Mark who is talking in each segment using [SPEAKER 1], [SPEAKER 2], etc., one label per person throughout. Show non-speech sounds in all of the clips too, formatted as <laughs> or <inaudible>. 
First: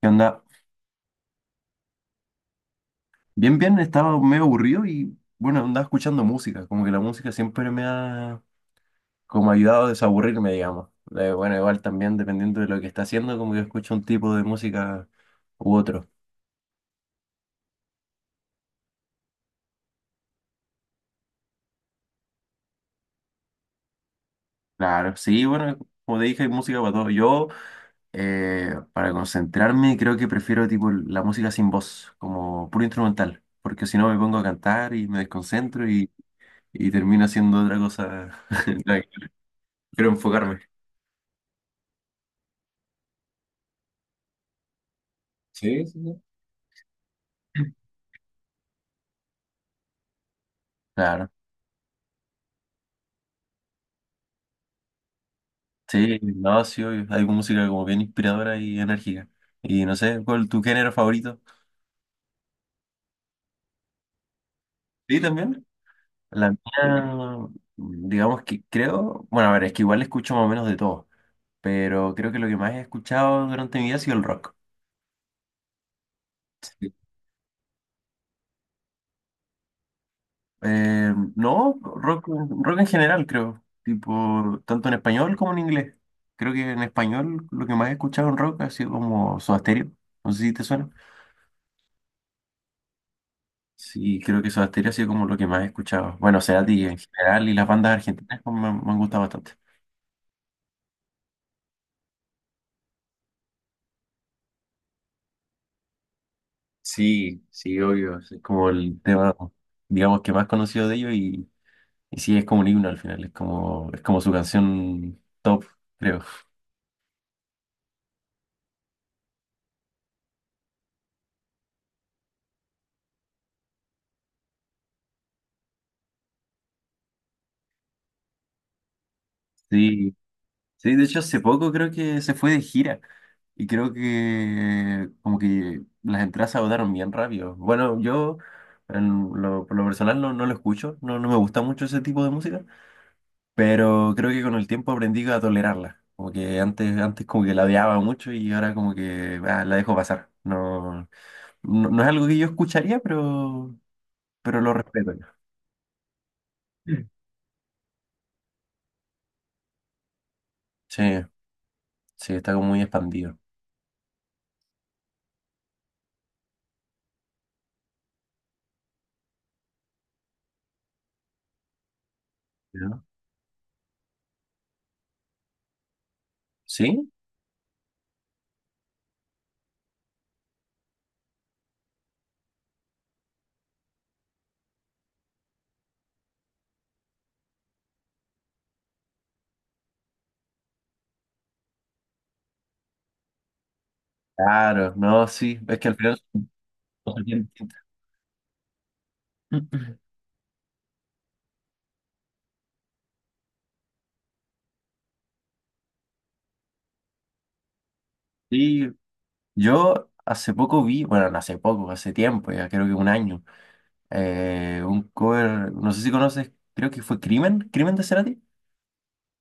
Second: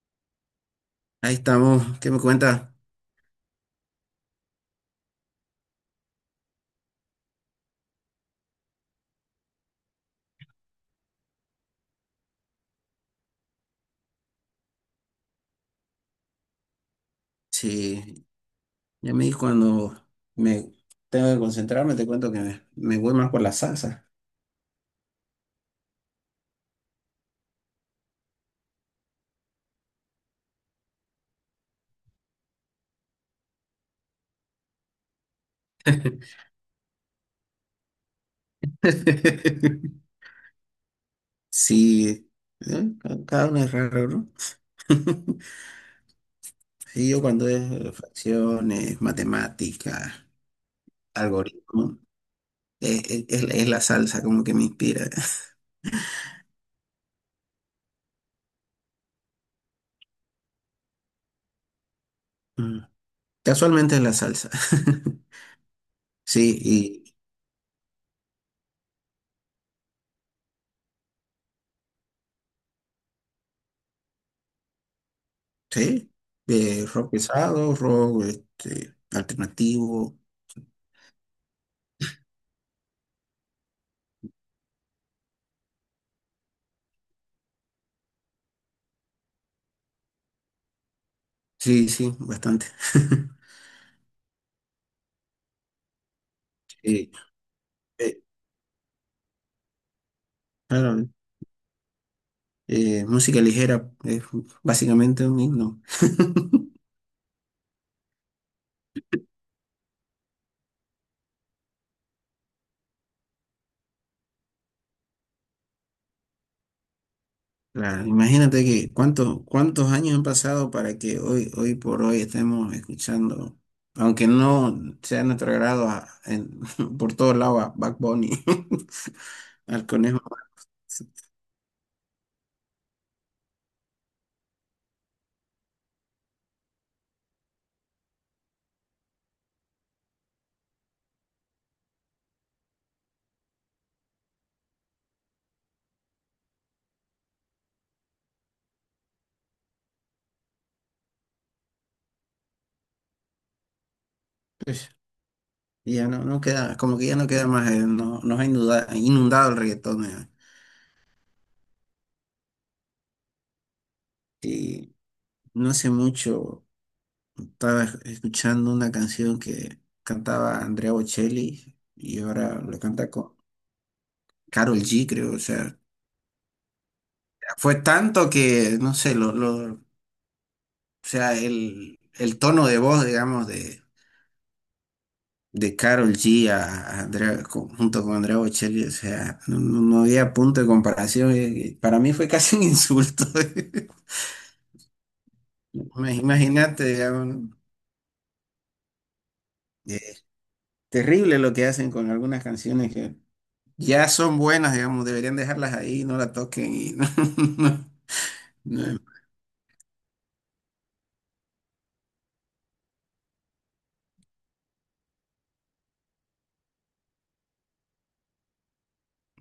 [SPEAKER 1] ¿Qué onda?
[SPEAKER 2] Ahí estamos. ¿Qué me cuenta?
[SPEAKER 1] Bien, bien, estaba medio aburrido y bueno, andaba escuchando música, como que la música siempre me ha como ayudado a desaburrirme, digamos. Bueno, igual también dependiendo de lo que está haciendo, como que escucho un tipo de música u otro.
[SPEAKER 2] Sí, ya me di cuando me tengo que concentrarme, te cuento que me voy más por la salsa.
[SPEAKER 1] Claro, sí, bueno, como te dije, hay música para todo. Yo, para concentrarme, creo que prefiero tipo la música sin voz, como puro instrumental, porque si no me pongo a cantar y me desconcentro y termino haciendo otra cosa. <laughs>
[SPEAKER 2] <laughs>
[SPEAKER 1] Quiero enfocarme.
[SPEAKER 2] Sí, ¿eh? Cada uno es raro, ¿no? <laughs>
[SPEAKER 1] Sí, sí, sí.
[SPEAKER 2] Sí, yo cuando es fracciones, matemáticas,
[SPEAKER 1] Claro.
[SPEAKER 2] algoritmo, es la salsa como que me inspira. <laughs>
[SPEAKER 1] Sí, no, sí, obvio. Hay música como bien inspiradora y enérgica. Y no sé, ¿cuál es tu género favorito?
[SPEAKER 2] Mm. Casualmente es la salsa.
[SPEAKER 1] Sí,
[SPEAKER 2] <laughs>
[SPEAKER 1] también. La
[SPEAKER 2] Sí, y
[SPEAKER 1] mía, digamos que creo, bueno, a ver, es que igual escucho más o menos de todo, pero creo que lo que más he escuchado durante mi vida ha sido el rock.
[SPEAKER 2] sí,
[SPEAKER 1] Sí.
[SPEAKER 2] rock pesado, rock este, alternativo.
[SPEAKER 1] No, rock en general, creo. Tipo, tanto en español como en inglés. Creo que en español lo que más he escuchado en rock ha sido como Soda Stereo. No sé si te suena.
[SPEAKER 2] Sí, sí, bastante. <laughs>
[SPEAKER 1] Sí, creo que Soda Stereo ha sido como lo que más he escuchado. Bueno, Cerati en
[SPEAKER 2] Sí,
[SPEAKER 1] general y las bandas
[SPEAKER 2] eh,
[SPEAKER 1] argentinas como me han gustado bastante.
[SPEAKER 2] claro, música ligera es básicamente un himno.
[SPEAKER 1] Sí, sí, obvio. Es como el tema, digamos, que más conocido de ellos y sí, es como un himno al final. Es como su canción top, creo.
[SPEAKER 2] Claro, imagínate que cuántos años han pasado para que hoy por hoy estemos escuchando, aunque no sea de nuestro agrado, <laughs> por todos lados a Bad Bunny, <laughs> al
[SPEAKER 1] Sí,
[SPEAKER 2] conejo.
[SPEAKER 1] sí, de hecho
[SPEAKER 2] Max.
[SPEAKER 1] hace poco creo que se fue de gira y creo que como que las entradas se agotaron bien rápido. Bueno, yo por lo personal no, no lo escucho, no, no me gusta mucho ese tipo de música. Pero creo que con el tiempo aprendí a tolerarla. Como que antes como que la odiaba mucho y ahora como que la dejo pasar. No, no, no es algo que yo escucharía, pero lo
[SPEAKER 2] Pues,
[SPEAKER 1] respeto.
[SPEAKER 2] ya no, no queda, como
[SPEAKER 1] Mm.
[SPEAKER 2] que ya no queda más, no, nos ha inundado, el reggaetón.
[SPEAKER 1] Sí, sí, está como muy expandido.
[SPEAKER 2] Y no hace mucho. Estaba escuchando una canción que cantaba Andrea Bocelli y ahora lo
[SPEAKER 1] ¿No?
[SPEAKER 2] canta con Karol G, creo. O sea,
[SPEAKER 1] ¿Sí?
[SPEAKER 2] fue tanto que, no sé, o sea, el tono de voz, digamos, de Karol G a Andrea, junto con Andrea Bocelli, o sea, no había punto de comparación. Para mí fue <laughs> casi un insulto. <laughs>
[SPEAKER 1] Claro, no, sí, es que al final son
[SPEAKER 2] Imagínate,
[SPEAKER 1] cosas
[SPEAKER 2] digamos,
[SPEAKER 1] bien
[SPEAKER 2] ¿no?
[SPEAKER 1] distintas.
[SPEAKER 2] eh,
[SPEAKER 1] <clears throat>
[SPEAKER 2] terrible lo que hacen con algunas canciones que ya son buenas, digamos, deberían dejarlas ahí, no la toquen y <laughs>
[SPEAKER 1] Sí,
[SPEAKER 2] no,
[SPEAKER 1] yo hace poco vi, bueno, no hace poco, hace tiempo, ya creo que un año, un cover, no sé si conoces, creo que fue Crimen de Cerati.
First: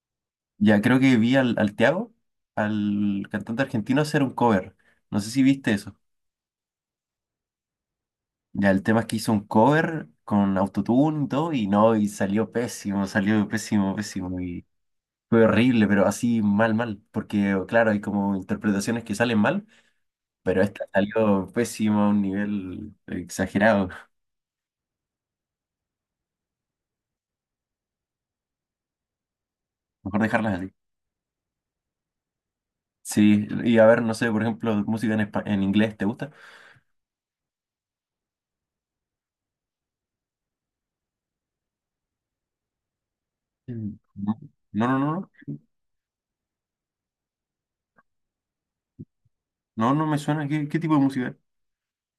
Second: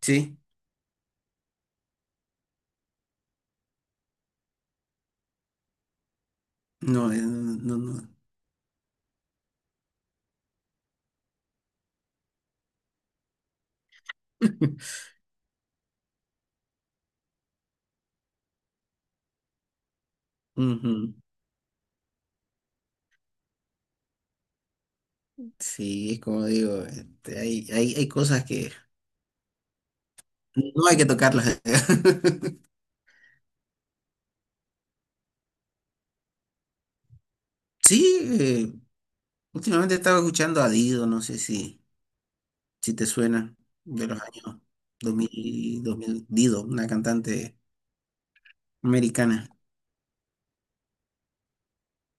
[SPEAKER 2] sí,
[SPEAKER 1] Ya creo que vi al Tiago, al cantante argentino, hacer un cover. No sé si viste eso.
[SPEAKER 2] no, no.
[SPEAKER 1] Ya el tema es que hizo un cover con autotune y todo, y no, y salió pésimo, pésimo, y
[SPEAKER 2] <laughs>
[SPEAKER 1] fue horrible, pero así mal, mal. Porque, claro, hay como interpretaciones que salen mal, pero esta
[SPEAKER 2] Ujú.
[SPEAKER 1] salió pésimo a un nivel exagerado.
[SPEAKER 2] Sí, como digo, este, hay cosas que
[SPEAKER 1] Mejor dejarlas así.
[SPEAKER 2] no hay que tocarlas. <laughs>
[SPEAKER 1] Sí, y a ver, no sé, por ejemplo, música en inglés, ¿te gusta?
[SPEAKER 2] Sí, eh, últimamente estaba escuchando a Dido, no sé si, si te suena, de los
[SPEAKER 1] No,
[SPEAKER 2] años
[SPEAKER 1] no, no,
[SPEAKER 2] dos
[SPEAKER 1] no,
[SPEAKER 2] mil dos mil Dido, una cantante americana.
[SPEAKER 1] no, no me suena. ¿Qué tipo de música?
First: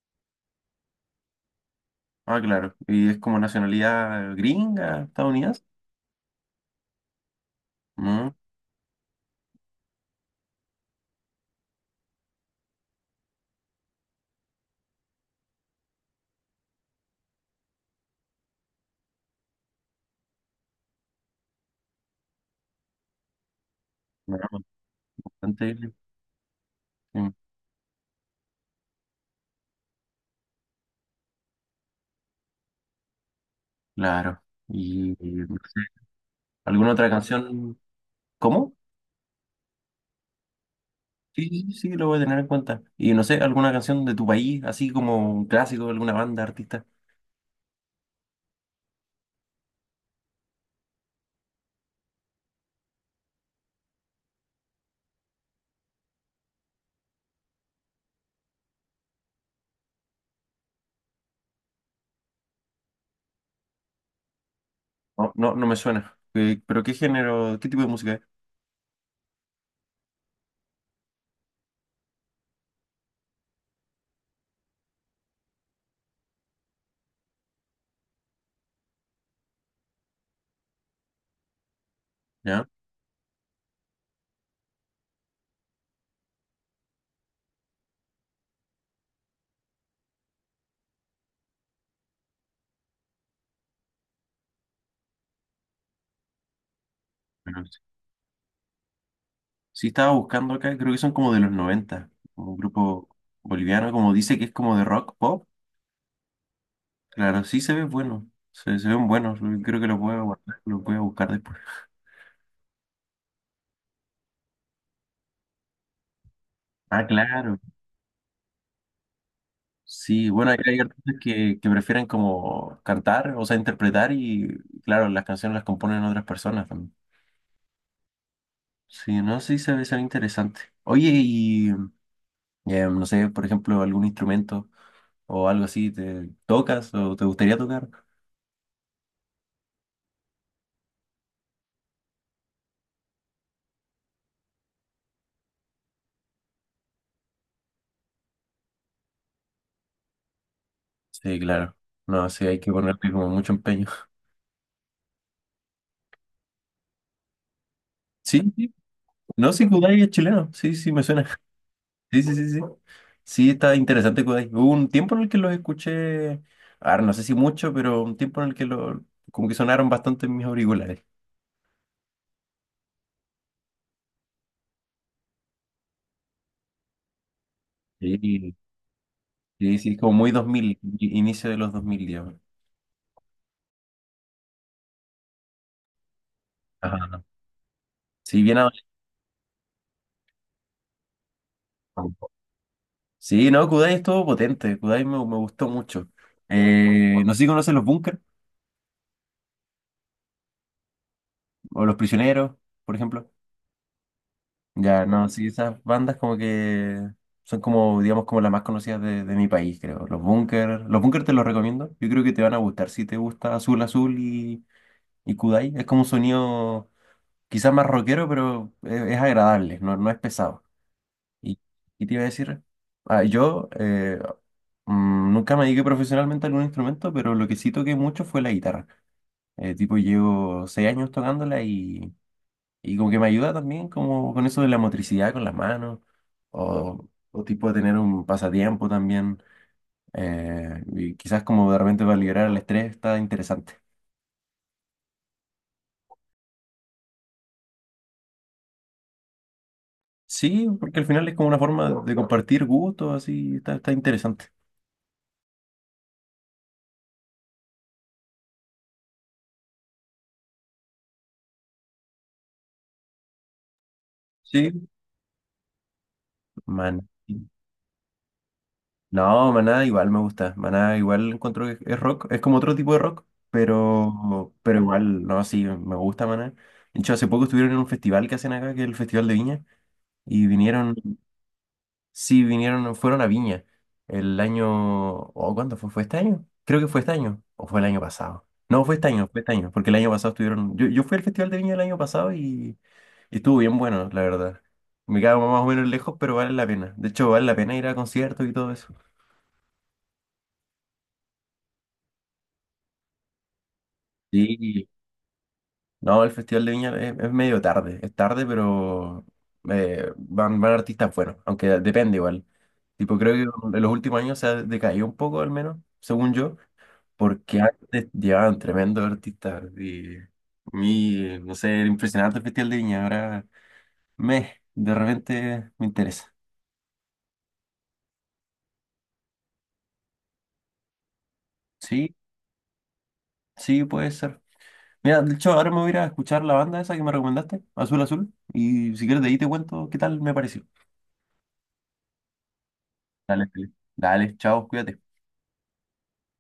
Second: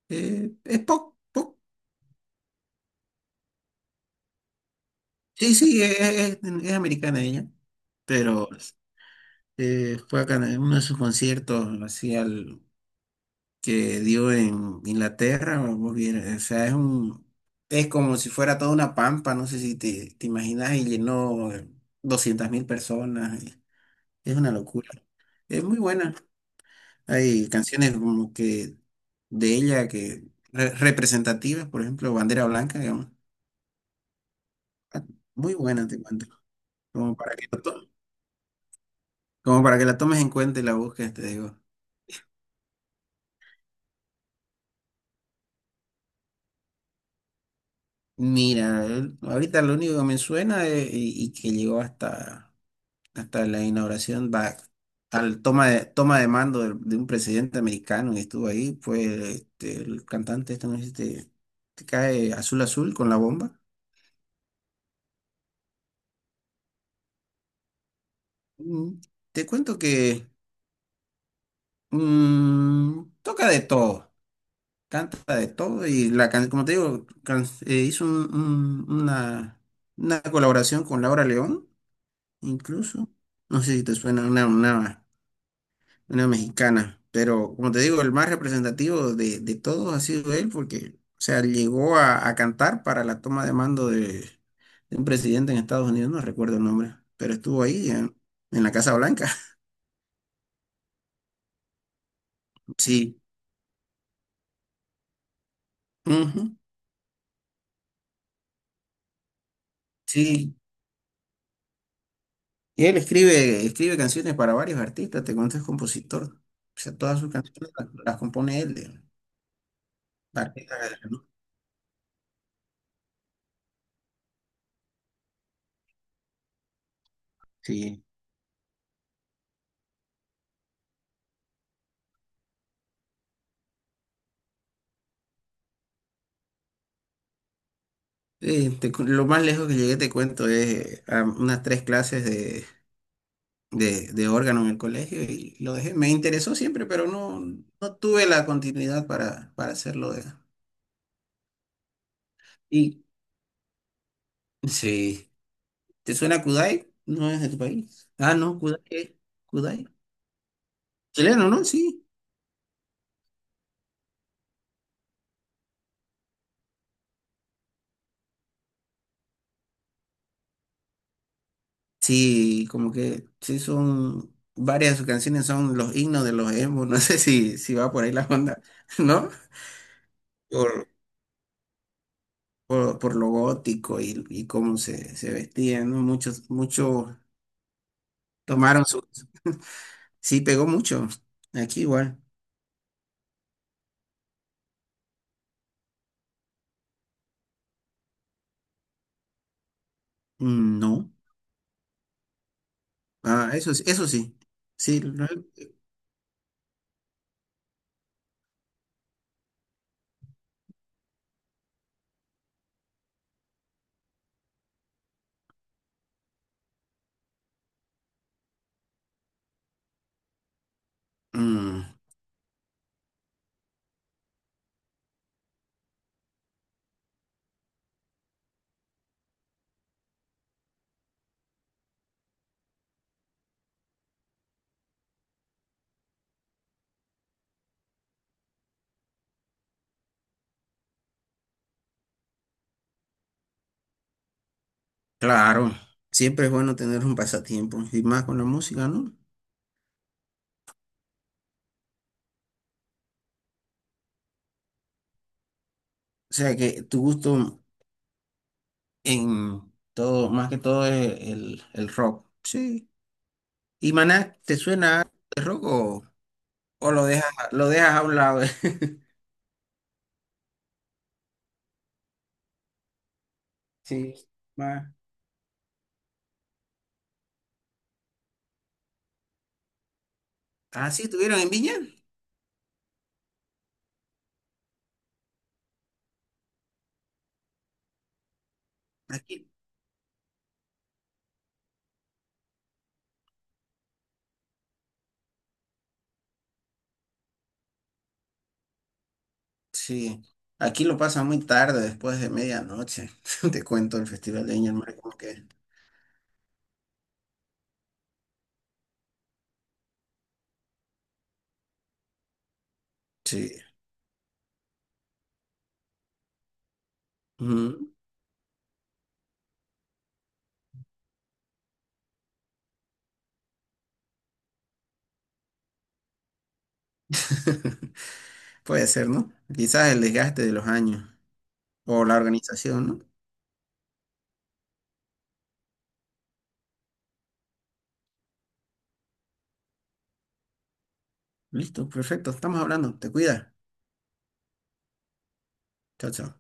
[SPEAKER 2] Es pop, pop.
[SPEAKER 1] Ah, claro. ¿Y es como nacionalidad gringa,
[SPEAKER 2] Sí,
[SPEAKER 1] estadounidense?
[SPEAKER 2] sí, es americana ella,
[SPEAKER 1] Mm,
[SPEAKER 2] pero fue acá en uno de sus conciertos, así al que dio en Inglaterra, o sea, es como si fuera toda una pampa, no sé si te, te imaginas, y llenó 200.000 personas, y es
[SPEAKER 1] no,
[SPEAKER 2] una locura, es
[SPEAKER 1] bastante
[SPEAKER 2] muy
[SPEAKER 1] bien.
[SPEAKER 2] buena,
[SPEAKER 1] Mm.
[SPEAKER 2] hay canciones como que de ella que representativas, por ejemplo, Bandera Blanca, digamos,
[SPEAKER 1] Claro.
[SPEAKER 2] ah,
[SPEAKER 1] ¿Y
[SPEAKER 2] muy buena te cuento,
[SPEAKER 1] alguna otra
[SPEAKER 2] como para que la
[SPEAKER 1] canción?
[SPEAKER 2] to-
[SPEAKER 1] ¿Cómo?
[SPEAKER 2] como para que la tomes en cuenta y la busques, te
[SPEAKER 1] Sí,
[SPEAKER 2] digo.
[SPEAKER 1] sí, sí, lo voy a tener en cuenta. Y no sé, ¿alguna canción de tu país, así como un clásico de alguna banda, artista?
[SPEAKER 2] Mira, ahorita lo único que me suena y que llegó hasta, hasta la inauguración, va, al toma de mando de, un presidente americano que estuvo ahí, fue este, el cantante este, ¿no? Este, que cae Azul Azul con la bomba.
[SPEAKER 1] No, no, no me suena. ¿Pero qué género, qué tipo de música es?
[SPEAKER 2] Mm, te cuento que mm, toca de todo, canta de todo y la como te digo, hizo una colaboración con Laura León,
[SPEAKER 1] ¿Ya?
[SPEAKER 2] incluso. No sé si te suena una mexicana. Pero como te digo, el más representativo de todos ha sido él porque, o sea, llegó a cantar para la toma de mando de un presidente en Estados Unidos, no recuerdo el nombre, pero estuvo
[SPEAKER 1] Bueno, sí.
[SPEAKER 2] ahí en la Casa Blanca. <laughs>
[SPEAKER 1] Sí estaba buscando acá, creo que son como de los 90, como un grupo
[SPEAKER 2] Sí,
[SPEAKER 1] boliviano, como dice que es como de rock, pop.
[SPEAKER 2] ujú,
[SPEAKER 1] Claro, sí se ve bueno. Se ven buenos. Creo que los voy a
[SPEAKER 2] sí.
[SPEAKER 1] guardar, los voy a buscar después.
[SPEAKER 2] Y él escribe canciones para varios artistas, te cuento, es compositor. O sea,
[SPEAKER 1] Ah,
[SPEAKER 2] todas sus
[SPEAKER 1] claro.
[SPEAKER 2] canciones las compone él. De-
[SPEAKER 1] Sí, bueno, hay
[SPEAKER 2] artistas
[SPEAKER 1] artistas
[SPEAKER 2] ¿no?
[SPEAKER 1] que prefieren como cantar, o sea, interpretar y, claro, las canciones las componen otras personas también.
[SPEAKER 2] Sí.
[SPEAKER 1] Sí, no, sí se ve, interesante. Oye, y no sé, por ejemplo, algún instrumento o algo así, ¿te tocas o te gustaría tocar?
[SPEAKER 2] Lo más lejos que llegué, te cuento, es a unas tres clases de órgano en el colegio y lo dejé. Me interesó siempre, pero no, no tuve la continuidad para hacerlo.
[SPEAKER 1] Sí, claro. No, sí, hay que ponerle
[SPEAKER 2] Y
[SPEAKER 1] como mucho empeño. <laughs>
[SPEAKER 2] sí, ¿te suena Kudai? No es de tu país. Ah,
[SPEAKER 1] Sí,
[SPEAKER 2] no,
[SPEAKER 1] sí.
[SPEAKER 2] Kudai.
[SPEAKER 1] No, sí,
[SPEAKER 2] Kudai.
[SPEAKER 1] Kudai es chileno. Sí, sí, me suena.
[SPEAKER 2] Chileno, ¿no? Sí.
[SPEAKER 1] Sí, sí, sí, sí. Sí, está interesante. Güey. Hubo un tiempo en el que los escuché, ahora no sé si mucho, pero un tiempo en el que como que sonaron bastante en mis auriculares.
[SPEAKER 2] Sí, como que sí son varias de sus canciones son los himnos de los emo. <laughs> No sé si, si va por ahí la
[SPEAKER 1] Sí,
[SPEAKER 2] onda, <laughs> ¿no?
[SPEAKER 1] sí, sí, como muy 2000,
[SPEAKER 2] Por,
[SPEAKER 1] inicio de los 2000 digamos.
[SPEAKER 2] por lo gótico y cómo se, se vestían, ¿no? Muchos
[SPEAKER 1] Ajá. Sí, bien adolescente.
[SPEAKER 2] tomaron su... Sí, pegó mucho. Aquí igual.
[SPEAKER 1] Sí, no, Kudai estuvo potente, Kudai me gustó mucho. No sé si conoces los Bunker
[SPEAKER 2] Mm, no,
[SPEAKER 1] o los Prisioneros, por ejemplo.
[SPEAKER 2] ah, eso sí, sí,
[SPEAKER 1] Ya, no, sí, esas bandas como que son como, digamos, como las más conocidas de mi país, creo. Los Bunkers te los recomiendo. Yo creo que te van a gustar si te gusta Azul Azul y Kudai. Es como un sonido quizás más rockero, pero es agradable, no, no es pesado. ¿Y,
[SPEAKER 2] mm,
[SPEAKER 1] y te iba a decir? Ah, yo nunca me dediqué profesionalmente a algún instrumento, pero lo que sí toqué mucho fue la guitarra. Tipo, llevo 6 años tocándola y como que me ayuda también como con eso de la motricidad con las manos o tipo de tener un pasatiempo también. Y quizás como de repente para liberar el estrés está interesante.
[SPEAKER 2] claro, siempre es bueno tener un pasatiempo y más con la música, ¿no?
[SPEAKER 1] Sí, porque al final es como una forma de compartir gustos, así está interesante.
[SPEAKER 2] O sea que tu gusto en todo, más que todo es el rock, sí. ¿Y Maná, te
[SPEAKER 1] Sí,
[SPEAKER 2] suena algo de rock o
[SPEAKER 1] man.
[SPEAKER 2] lo dejas a un lado? <laughs>
[SPEAKER 1] No, Maná igual me gusta. Maná igual encuentro que es rock, es como otro tipo de rock,
[SPEAKER 2] Sí,
[SPEAKER 1] pero
[SPEAKER 2] más.
[SPEAKER 1] igual, no, sí, me gusta Maná. De hecho, hace poco estuvieron en un festival que hacen acá, que es el Festival de Viña, y
[SPEAKER 2] Ah,
[SPEAKER 1] vinieron.
[SPEAKER 2] sí, estuvieron en Viña,
[SPEAKER 1] Sí, vinieron, fueron a Viña el año, o ¿cuánto fue? ¿Fue este año? Creo que fue este año, o fue el año pasado. No, fue
[SPEAKER 2] aquí,
[SPEAKER 1] este año, porque el año pasado estuvieron, yo fui al Festival de Viña el año pasado y estuvo bien bueno, la verdad. Me quedaba más o menos lejos, pero vale la pena. De hecho, vale la pena ir a conciertos y todo eso.
[SPEAKER 2] sí, aquí lo pasa muy tarde, después de medianoche, <laughs> te cuento el Festival de Viña,
[SPEAKER 1] Sí,
[SPEAKER 2] hermano, como que,
[SPEAKER 1] no, el Festival de Viña es medio tarde, es tarde, pero van artistas buenos, aunque depende igual. Tipo, creo
[SPEAKER 2] sí.
[SPEAKER 1] que en los últimos años se ha decaído un poco, al menos, según yo, porque
[SPEAKER 2] Ujú.
[SPEAKER 1] antes llevaban tremendos artistas y a mí, no sé, era impresionante el Festival de Viña, ahora de repente me interesa.
[SPEAKER 2] <laughs> Puede ser, ¿no? Quizás el desgaste de los años o
[SPEAKER 1] Sí,
[SPEAKER 2] la organización, ¿no?
[SPEAKER 1] sí, puede ser. Mira, de hecho, ahora me voy a ir a escuchar la banda esa que me recomendaste, Azul Azul, y si quieres de ahí te cuento qué tal me pareció.
[SPEAKER 2] Listo, perfecto. Estamos hablando. Te
[SPEAKER 1] Dale,
[SPEAKER 2] cuida.
[SPEAKER 1] Felipe. Dale, chao, cuídate.
[SPEAKER 2] Chao, chao.